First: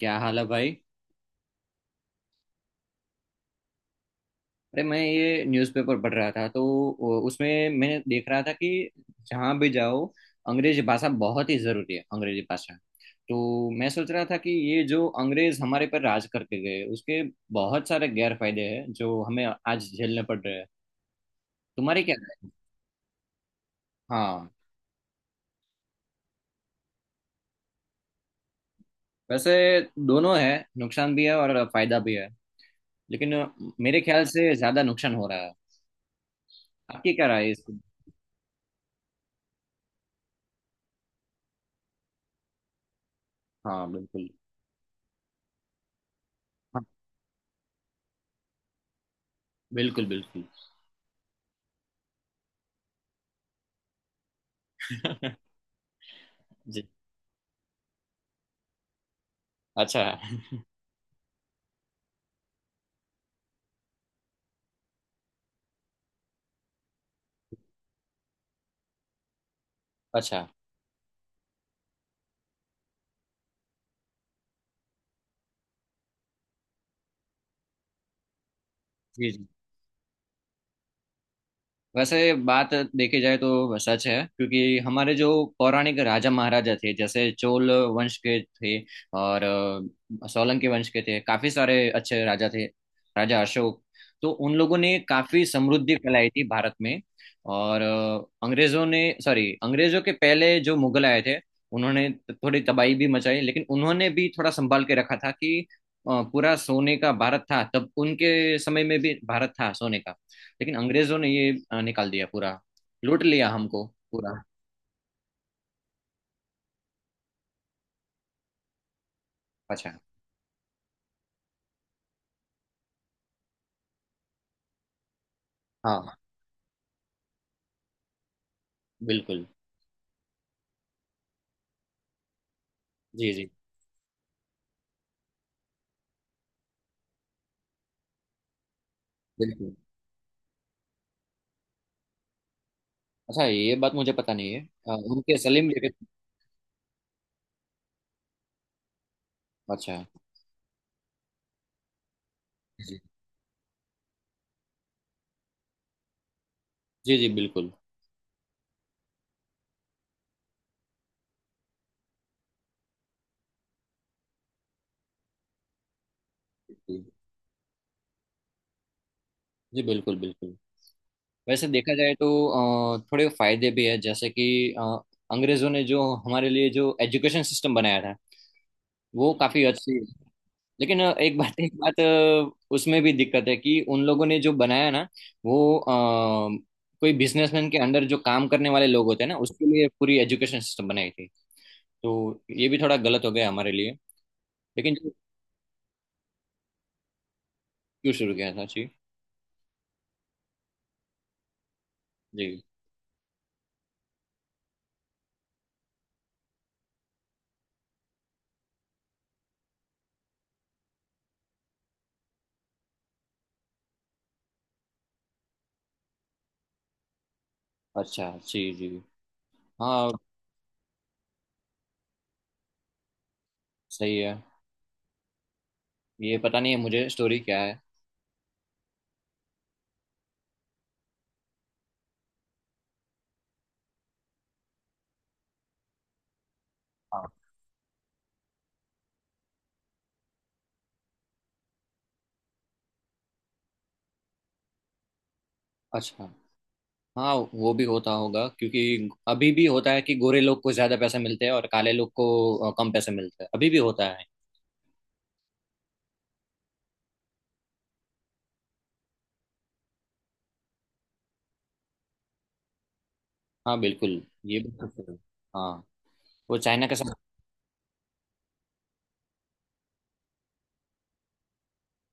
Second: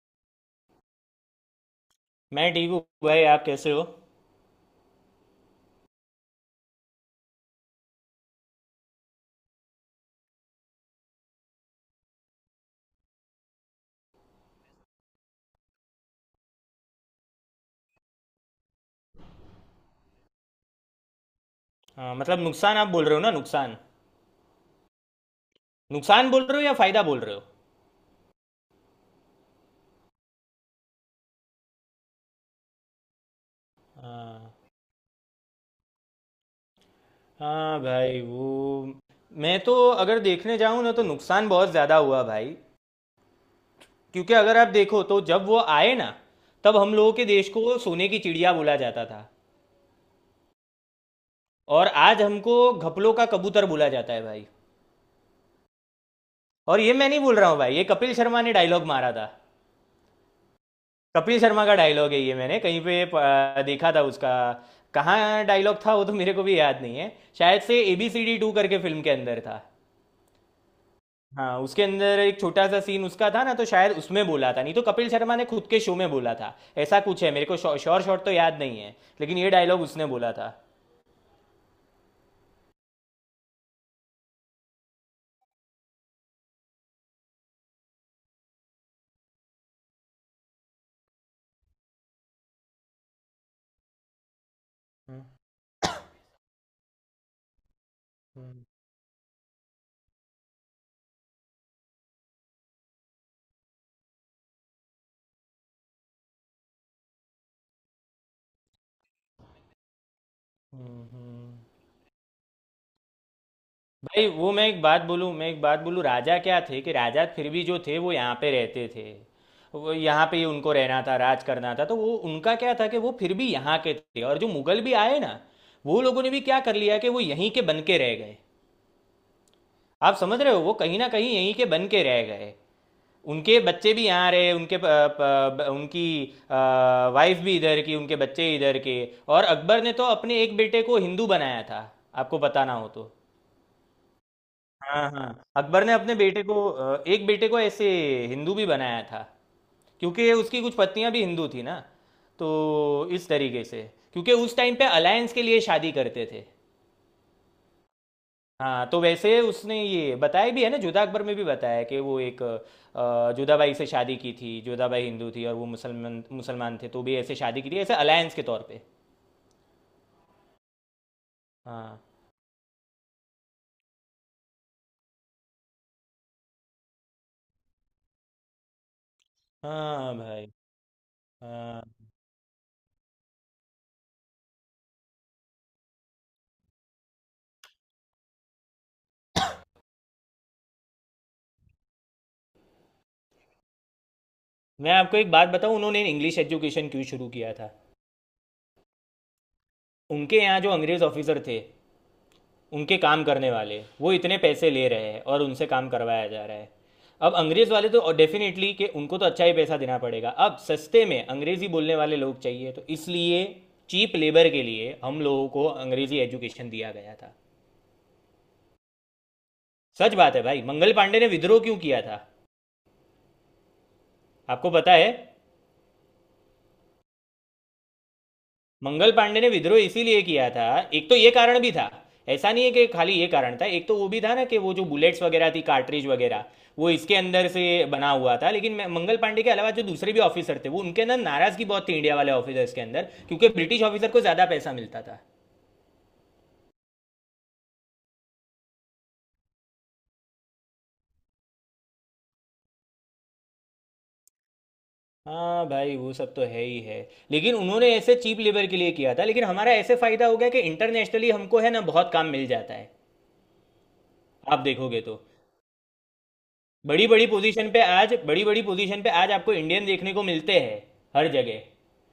क्या हाल है भाई। मैं ठीक हूँ भाई। आप कैसे हो? अरे मैं ये न्यूज़पेपर पढ़ रहा था तो उसमें मैंने देख रहा था कि जहाँ भी जाओ अंग्रेजी भाषा बहुत ही ज़रूरी है अंग्रेजी भाषा। तो मैं सोच रहा था कि ये जो अंग्रेज हमारे पर राज करके गए उसके बहुत सारे गैर फायदे हैं जो हमें आज झेलने पड़ रहे हैं। तुम्हारी क्या हाँ, राय मतलब है? नुकसान आप बोल रहे हो ना। नुकसान हाँ। नुकसान बोल रहे हो या फायदा बोल रहे हो? वैसे दोनों है। नुकसान भी है और फायदा भी है लेकिन मेरे ख्याल से हाँ। ज़्यादा नुकसान हो रहा है। आपकी क्या राय है इसकी? हाँ भाई वो मैं तो अगर देखने जाऊँ ना तो नुकसान बहुत ज़्यादा हुआ भाई। हाँ बिल्कुल। क्योंकि अगर आप देखो तो जब वो आए ना तब हाँ हम लोगों के देश को सोने की चिड़िया बोला जाता था। बिल्कुल बिल्कुल। और आज हमको घपलों का कबूतर बोला जाता है भाई। और जी। ये मैं नहीं बोल रहा हूँ भाई, ये कपिल शर्मा ने डायलॉग मारा था। अच्छा। कपिल शर्मा का डायलॉग है ये। मैंने कहीं पे देखा था उसका। कहाँ डायलॉग था वो तो मेरे को भी याद नहीं है। शायद से ABCD 2 करके फिल्म के अंदर था। अच्छा हाँ, उसके अंदर एक छोटा सा सीन उसका था ना, तो शायद उसमें बोला था, नहीं तो कपिल शर्मा ने खुद के शो में बोला था। ऐसा कुछ है, मेरे को श्योर शॉट तो याद नहीं है। जी लेकिन जी। ये डायलॉग उसने बोला था। वैसे बात देखी जाए तो सच है क्योंकि हमारे जो पौराणिक राजा महाराजा थे जैसे चोल वंश के थे और सोलंकी वंश के थे। काफी सारे अच्छे राजा थे, राजा अशोक। तो उन लोगों ने हम्म काफी समृद्धि फैलाई थी भारत में। और हम्म अंग्रेजों ने सॉरी, अंग्रेजों के पहले जो मुगल आए थे उन्होंने थोड़ी तबाही भी मचाई लेकिन उन्होंने भी थोड़ा संभाल के रखा था कि पूरा सोने का भारत था। तब उनके समय में भी भारत था सोने का, लेकिन हम्म अंग्रेजों ने ये हम्म। निकाल दिया पूरा, लूट लिया हमको भाई पूरा। वो मैं एक बात बोलूँ, मैं एक बात बोलूँ, राजा क्या थे कि राजा फिर भी जो थे वो यहाँ पे रहते थे। वो अच्छा। यहाँ पे ही उनको रहना था, राज करना था, तो वो उनका क्या था कि वो फिर भी यहाँ के थे। और जो मुगल भी आए ना, वो हाँ लोगों ने भी क्या कर लिया कि वो यहीं के बन के रह गए। बिल्कुल। आप समझ रहे हो, वो कहीं ना कहीं यहीं के बन के रह गए। जी जी उनके बच्चे भी यहाँ रहे, उनके प, प, ब- उनकी वाइफ भी इधर की, उनके बच्चे इधर के। और बिल्कुल। अकबर ने तो अपने एक बेटे को हिंदू बनाया था। आपको बताना हो तो, अच्छा ये बात मुझे पता नहीं है। हाँ हाँ, उनके सलीम अकबर ने जगह। अपने बेटे को एक बेटे को ऐसे हिंदू भी बनाया था। अच्छा। क्योंकि उसकी कुछ पत्नियां भी हिंदू थी ना, जी तो इस तरीके से। क्योंकि उस टाइम पे अलायंस के लिए शादी करते थे। जी। जी बिल्कुल। हाँ तो वैसे उसने ये बताया भी है ना, जोधा अकबर में भी बताया है कि वो एक जोधाबाई से शादी की थी। जोधाबाई हिंदू थी और वो मुसलमान मुसलमान थे, तो जी भी ऐसे शादी की थी, ऐसे अलायंस के तौर पे। जी, बिल्कुल बिल्कुल। वैसे देखा हाँ जाए तो थोड़े फायदे भी है जैसे कि अंग्रेजों ने जो हमारे लिए जो एजुकेशन सिस्टम बनाया था वो काफी अच्छी। हाँ भाई। लेकिन एक बात एक हाँ, बात उसमें भी दिक्कत है कि उन लोगों ने जो बनाया ना वो कोई बिजनेसमैन के अंडर जो काम करने वाले लोग होते हैं ना उसके लिए पूरी एजुकेशन सिस्टम बनाई थी। तो ये भी थोड़ा गलत हो गया हमारे लिए। मैं लेकिन जो आपको एक बात बताऊं, उन्होंने इंग्लिश एजुकेशन क्यों शुरू किया था। क्यों शुरू किया था जी। उनके यहाँ जो अंग्रेज ऑफिसर थे, जी। उनके काम करने वाले वो इतने पैसे ले रहे हैं और उनसे काम करवाया जा रहा है। अब अंग्रेज़ वाले तो डेफिनेटली कि उनको तो अच्छा ही पैसा देना पड़ेगा, अब सस्ते में अंग्रेज़ी बोलने वाले लोग चाहिए, तो इसलिए चीप लेबर के लिए हम लोगों को अंग्रेज़ी एजुकेशन दिया गया था। अच्छा जी जी। हाँ। सच बात है भाई। मंगल पांडे ने विद्रोह क्यों किया था सही है। आपको पता है? ये पता नहीं है मुझे, स्टोरी क्या है? मंगल पांडे ने विद्रोह इसीलिए किया था, एक तो ये कारण भी था। ऐसा नहीं है कि खाली ये कारण था, एक तो वो भी था ना, कि वो जो बुलेट्स वगैरह थी, कार्ट्रिज वगैरह, वो इसके हाँ। अंदर से बना हुआ था। लेकिन मंगल पांडे के अलावा जो दूसरे भी ऑफिसर थे, वो उनके अंदर नाराजगी बहुत थी, इंडिया वाले ऑफिसर्स के अंदर, क्योंकि ब्रिटिश ऑफिसर को ज़्यादा पैसा मिलता था। अच्छा। हाँ वो भी होता होगा क्योंकि अभी भी होता है कि गोरे लोग को ज्यादा पैसे मिलते हैं और काले लोग को कम पैसे मिलते हैं, अभी भी होता है। हाँ भाई वो सब तो है ही है। लेकिन उन्होंने ऐसे चीप लेबर के लिए किया था, लेकिन हमारा ऐसे फायदा हो गया कि इंटरनेशनली हमको है ना बहुत काम मिल जाता है। हाँ बिल्कुल। आप ये बिल्कुल देखोगे सही है। तो हाँ वो चाइना के बड़ी साथ। बड़ी पोजीशन पे आज, बड़ी बड़ी पोजीशन पे आज आपको इंडियन देखने को मिलते हैं हर जगह,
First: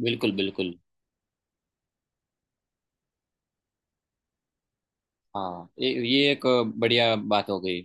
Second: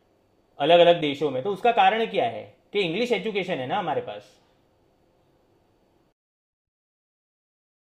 बिल्कुल बिल्कुल। अलग अलग देशों में। तो उसका कारण क्या है? कि इंग्लिश एजुकेशन है ना हमारे पास। हाँ ये एक बढ़िया बात हो गई।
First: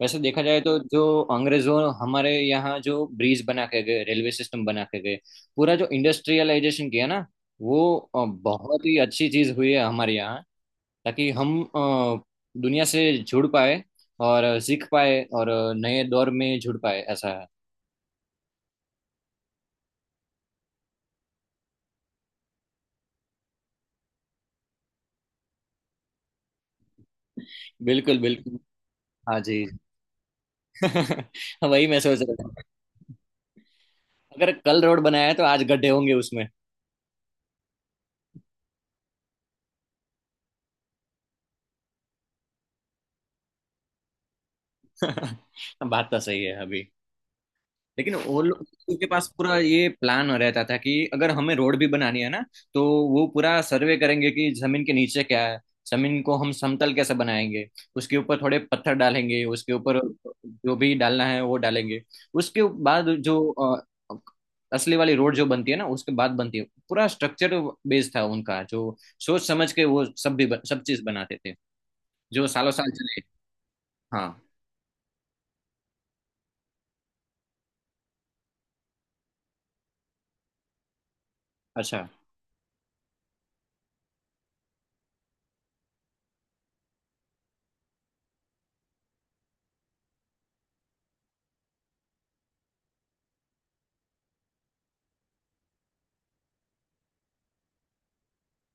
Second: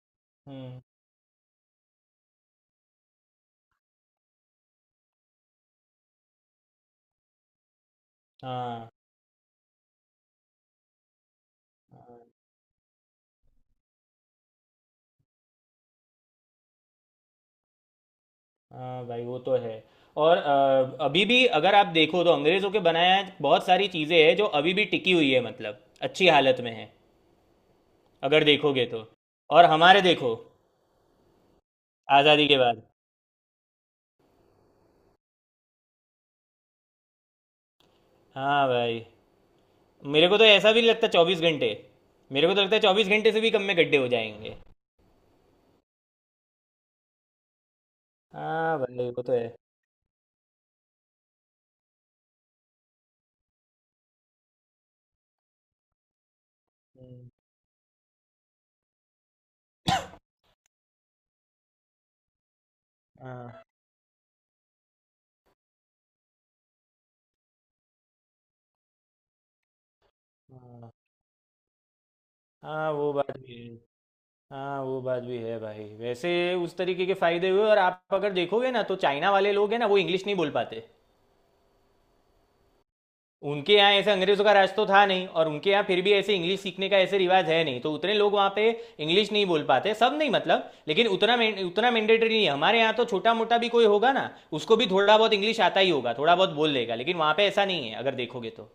वैसे देखा जाए तो हम्म। जो अंग्रेजों हमारे यहाँ जो ब्रिज बना के गए, रेलवे सिस्टम बना के गए, पूरा जो इंडस्ट्रियलाइजेशन किया ना वो बहुत हाँ ही अच्छी चीज हुई है हमारे यहाँ। ताकि हम दुनिया से जुड़ पाए और सीख पाए और नए दौर में जुड़ पाए, ऐसा है। हाँ भाई वो तो है। और अभी भी अगर आप देखो तो अंग्रेज़ों के बनाया बहुत सारी चीज़ें हैं जो अभी भी टिकी हुई है, मतलब अच्छी हालत में है, बिल्कुल अगर बिल्कुल। देखोगे तो। हाँ जी। और हमारे देखो, वही मैं सोच रहा आज़ादी के था, बाद, अगर कल रोड बनाया है तो आज गड्ढे होंगे उसमें। हाँ भाई, मेरे को तो ऐसा भी नहीं लगता 24 घंटे। मेरे को तो लगता है 24 घंटे से भी कम में गड्ढे हो जाएंगे। बात तो सही है। अभी लेकिन वो लोग, हाँ उनके भाई वो पास तो है। पूरा ये प्लान रहता था कि अगर हमें रोड भी बनानी है ना तो वो पूरा सर्वे करेंगे कि जमीन के नीचे क्या है, जमीन को हम समतल कैसे हम्म, बनाएंगे, उसके ऊपर थोड़े पत्थर डालेंगे, उसके ऊपर जो भी डालना है वो डालेंगे, उसके बाद जो हाँ असली वाली रोड जो बनती है ना उसके बाद बनती है। पूरा स्ट्रक्चर बेस्ड था उनका, जो सोच समझ के वो सब भी सब हाँ चीज बनाते थे जो सालों साल हाँ वो चले। बात भी है। हाँ। हाँ वो बात भी है भाई। वैसे उस तरीके के फायदे हुए, और आप अगर देखोगे ना तो चाइना वाले लोग हैं ना, वो इंग्लिश नहीं बोल पाते। अच्छा। उनके यहाँ ऐसे अंग्रेजों का राज तो था नहीं, और उनके यहाँ फिर भी ऐसे इंग्लिश सीखने का ऐसे रिवाज है नहीं, तो उतने लोग वहाँ पे इंग्लिश नहीं बोल पाते, सब नहीं मतलब, लेकिन उतना मैंडेटरी नहीं है। हमारे यहाँ तो छोटा मोटा भी कोई होगा ना, उसको भी थोड़ा बहुत इंग्लिश आता ही होगा, थोड़ा बहुत बोल लेगा, लेकिन वहाँ पे ऐसा नहीं है अगर देखोगे तो।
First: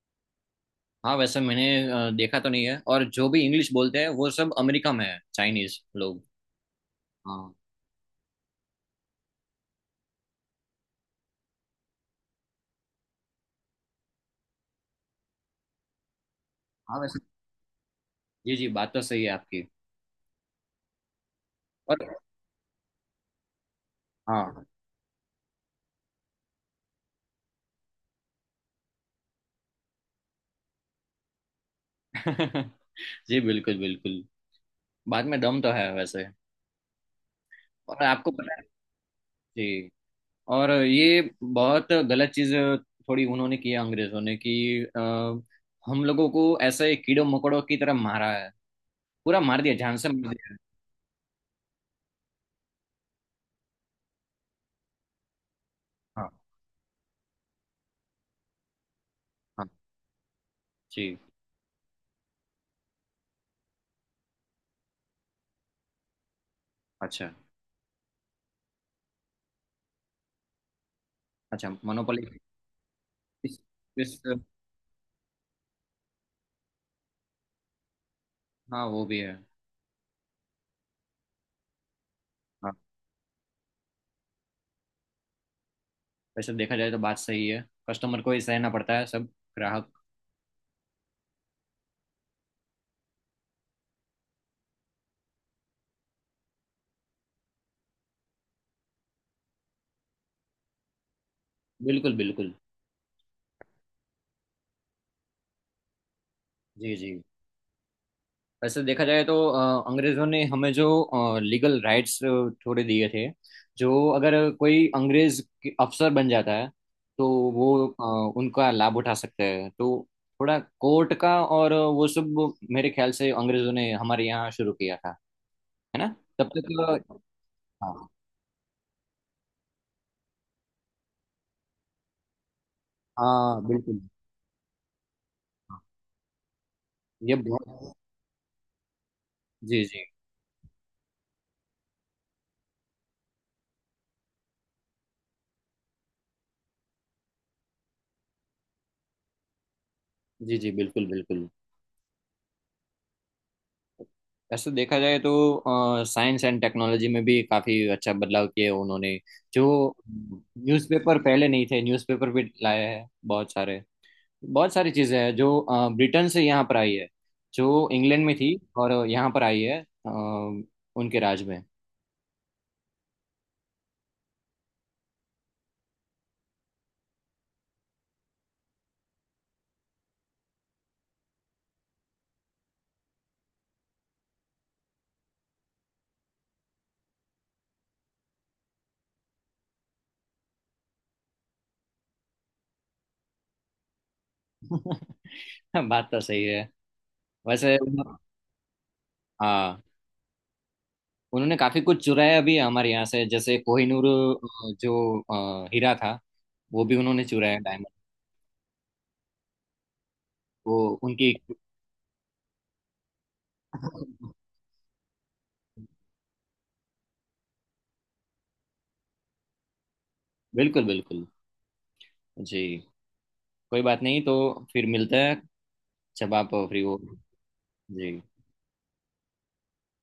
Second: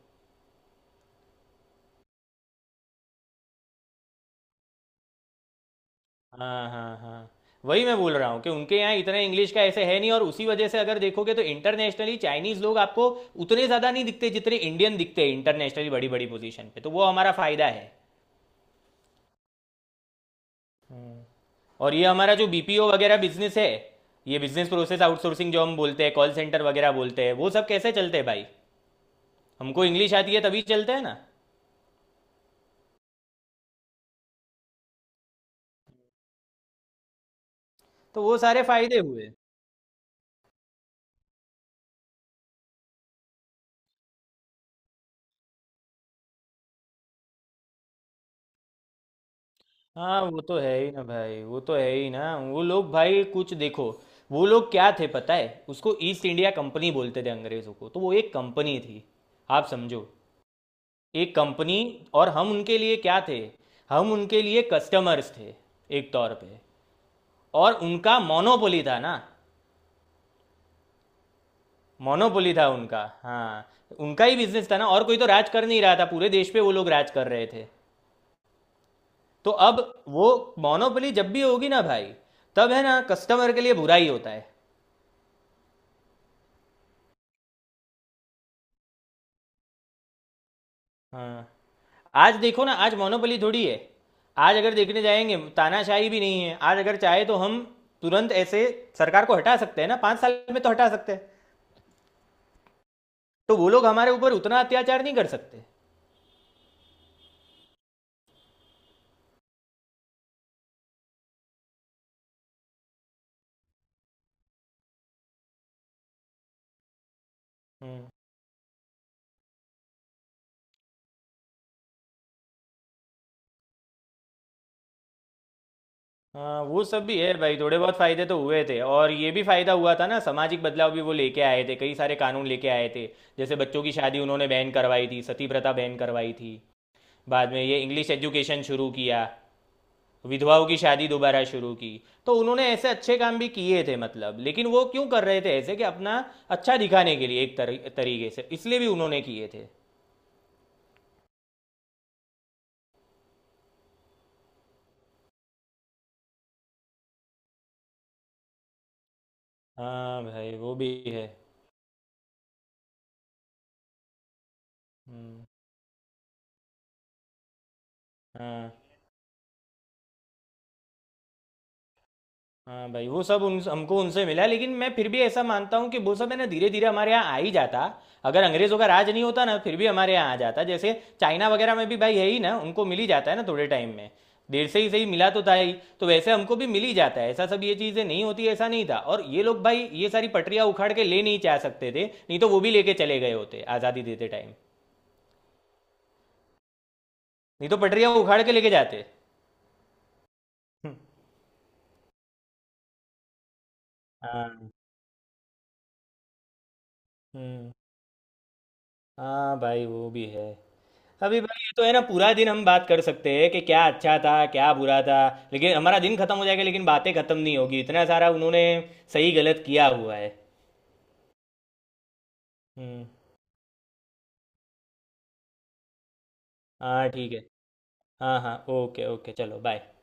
हाँ वैसे मैंने देखा तो नहीं है, और जो भी इंग्लिश बोलते हैं वो सब अमेरिका में है, चाइनीज लोग। हाँ हाँ हाँ। हाँ। वही मैं बोल रहा हूँ कि उनके यहाँ इतना इंग्लिश का ऐसे है नहीं, और उसी वजह से अगर देखोगे तो इंटरनेशनली चाइनीज लोग आपको उतने ज़्यादा नहीं दिखते जितने इंडियन दिखते हैं इंटरनेशनली बड़ी बड़ी पोजीशन पे, तो हाँ वो वैसे हमारा फ़ायदा है। जी जी, बात तो सही है आपकी। और ये और हमारा जो बीपीओ वगैरह बिजनेस है, ये हाँ। बिजनेस प्रोसेस आउटसोर्सिंग जो हम बोलते हैं, कॉल सेंटर वगैरह बोलते हैं, वो सब कैसे चलते हैं भाई? हमको इंग्लिश आती है तभी चलते हैं ना। जी बिल्कुल बिल्कुल। बात में दम तो है वैसे। और तो आपको वो पता है? सारे फ़ायदे हुए। जी। और ये बहुत गलत चीज थोड़ी उन्होंने की है अंग्रेजों ने कि अ, हम लोगों को ऐसे कीड़ों मकोड़ों की तरह मारा है, पूरा मार दिया, जान से हाँ मार वो दिया तो है। है ही ना भाई, वो तो है ही ना। वो लोग भाई कुछ देखो, वो लोग क्या थे पता है? उसको ईस्ट हाँ। इंडिया कंपनी बोलते थे, अंग्रेज़ों को, तो वो एक कंपनी थी। आप हाँ। समझो, जी। एक कंपनी। और हम उनके लिए क्या थे? हम उनके लिए कस्टमर्स थे, एक तौर पे। अच्छा। और उनका मोनोपोली था ना, अच्छा मोनोपोली। मोनोपोली था उनका, इस, हाँ। इस। उनका ही बिजनेस था ना, और कोई तो राज कर नहीं रहा था, पूरे देश पे वो लोग राज कर रहे थे। हाँ वो भी है। तो अब वो मोनोपोली जब भी होगी ना भाई, तब है ना कस्टमर के लिए बुरा ही होता है। वैसे तो देखा जाए तो बात सही है, कस्टमर को ही सहना पड़ता है सब, ग्राहक। हाँ। आज देखो ना, आज मोनोपोली थोड़ी है। आज अगर देखने जाएंगे, तानाशाही भी नहीं है। आज अगर चाहे तो हम तुरंत ऐसे सरकार को हटा सकते हैं ना, 5 साल में तो हटा सकते हैं। बिल्कुल बिल्कुल। तो वो लोग हमारे ऊपर उतना अत्याचार नहीं कर सकते। जी जी। वैसे देखा जाए तो अंग्रेजों ने हमें जो लीगल राइट्स थोड़े दिए थे, जो अगर कोई अंग्रेज के अफसर बन जाता है तो वो हम्म, उनका लाभ उठा सकते हैं। तो थोड़ा कोर्ट का और वो सब मेरे ख्याल से अंग्रेजों ने हमारे यहाँ शुरू किया था, है ना। तब हाँ वो सब भी तक। है भाई, थोड़े बहुत हाँ। फायदे तो हुए थे। और ये भी फायदा हुआ था ना, सामाजिक बदलाव भी वो लेके आए थे, कई सारे कानून लेके आए थे। जैसे हाँ बच्चों की बिल्कुल। शादी उन्होंने बैन करवाई थी, सती प्रथा बैन करवाई थी, ये बाद में ये बहुत। इंग्लिश एजुकेशन शुरू किया, जी जी। विधवाओं की शादी दोबारा शुरू की। तो उन्होंने ऐसे अच्छे काम भी किए थे मतलब, लेकिन वो क्यों कर रहे थे ऐसे, कि अपना अच्छा दिखाने के लिए एक तरीके से, इसलिए भी उन्होंने किए थे। जी जी बिल्कुल बिल्कुल। वैसे देखा जाए तो साइंस एंड टेक्नोलॉजी में भी काफी अच्छा बदलाव किए हैं उन्होंने। जो हाँ भाई वो भी न्यूज़पेपर है। पहले नहीं थे, न्यूज़पेपर भी लाए हैं बहुत सारे। बहुत सारी चीजें हैं हम्म, जो ब्रिटेन से यहाँ पर आई है, जो इंग्लैंड में थी हाँ और यहाँ पर आई है अ, उनके राज में। हाँ भाई वो सब उन हमको उनसे मिला, लेकिन मैं फिर भी ऐसा मानता हूँ कि वो सब है ना धीरे धीरे हमारे यहाँ आ ही जाता। अगर अंग्रेज़ों का राज नहीं होता ना, फिर भी हमारे यहाँ आ जाता। जैसे चाइना वगैरह में भी भाई है ही ना, उनको मिल ही जाता है ना थोड़े टाइम में, देर से ही सही मिला तो था ही। तो वैसे हमको भी मिल ही जाता है, ऐसा सब ये चीज़ें नहीं होती ऐसा नहीं था। और ये लोग भाई, ये सारी पटरियाँ उखाड़ के ले नहीं जा सकते थे, नहीं तो वो भी लेके चले गए होते आज़ादी देते टाइम। बात तो सही है। नहीं वैसे तो पटरियाँ उखाड़ के लेके जाते। हाँ, उन्होंने काफी कुछ चुराया भी है हमारे यहाँ से जैसे कोहिनूर हाँ। जो हीरा था, वो भी उन्होंने चुराया, हम्म। डायमंड। हाँ भाई वो भी है। वो उनकी। अभी भाई ये तो है ना, पूरा दिन हम बात कर सकते हैं कि क्या अच्छा था क्या बुरा था, लेकिन हमारा दिन खत्म हो जाएगा लेकिन बातें खत्म नहीं होगी, इतना सारा उन्होंने सही गलत किया हुआ है। बिल्कुल बिल्कुल। जी। हम्म। कोई बात नहीं तो, फिर मिलते हैं जब आप फ्री हो। हाँ ठीक है। जी। हाँ हाँ, ओके ओके, चलो बाय।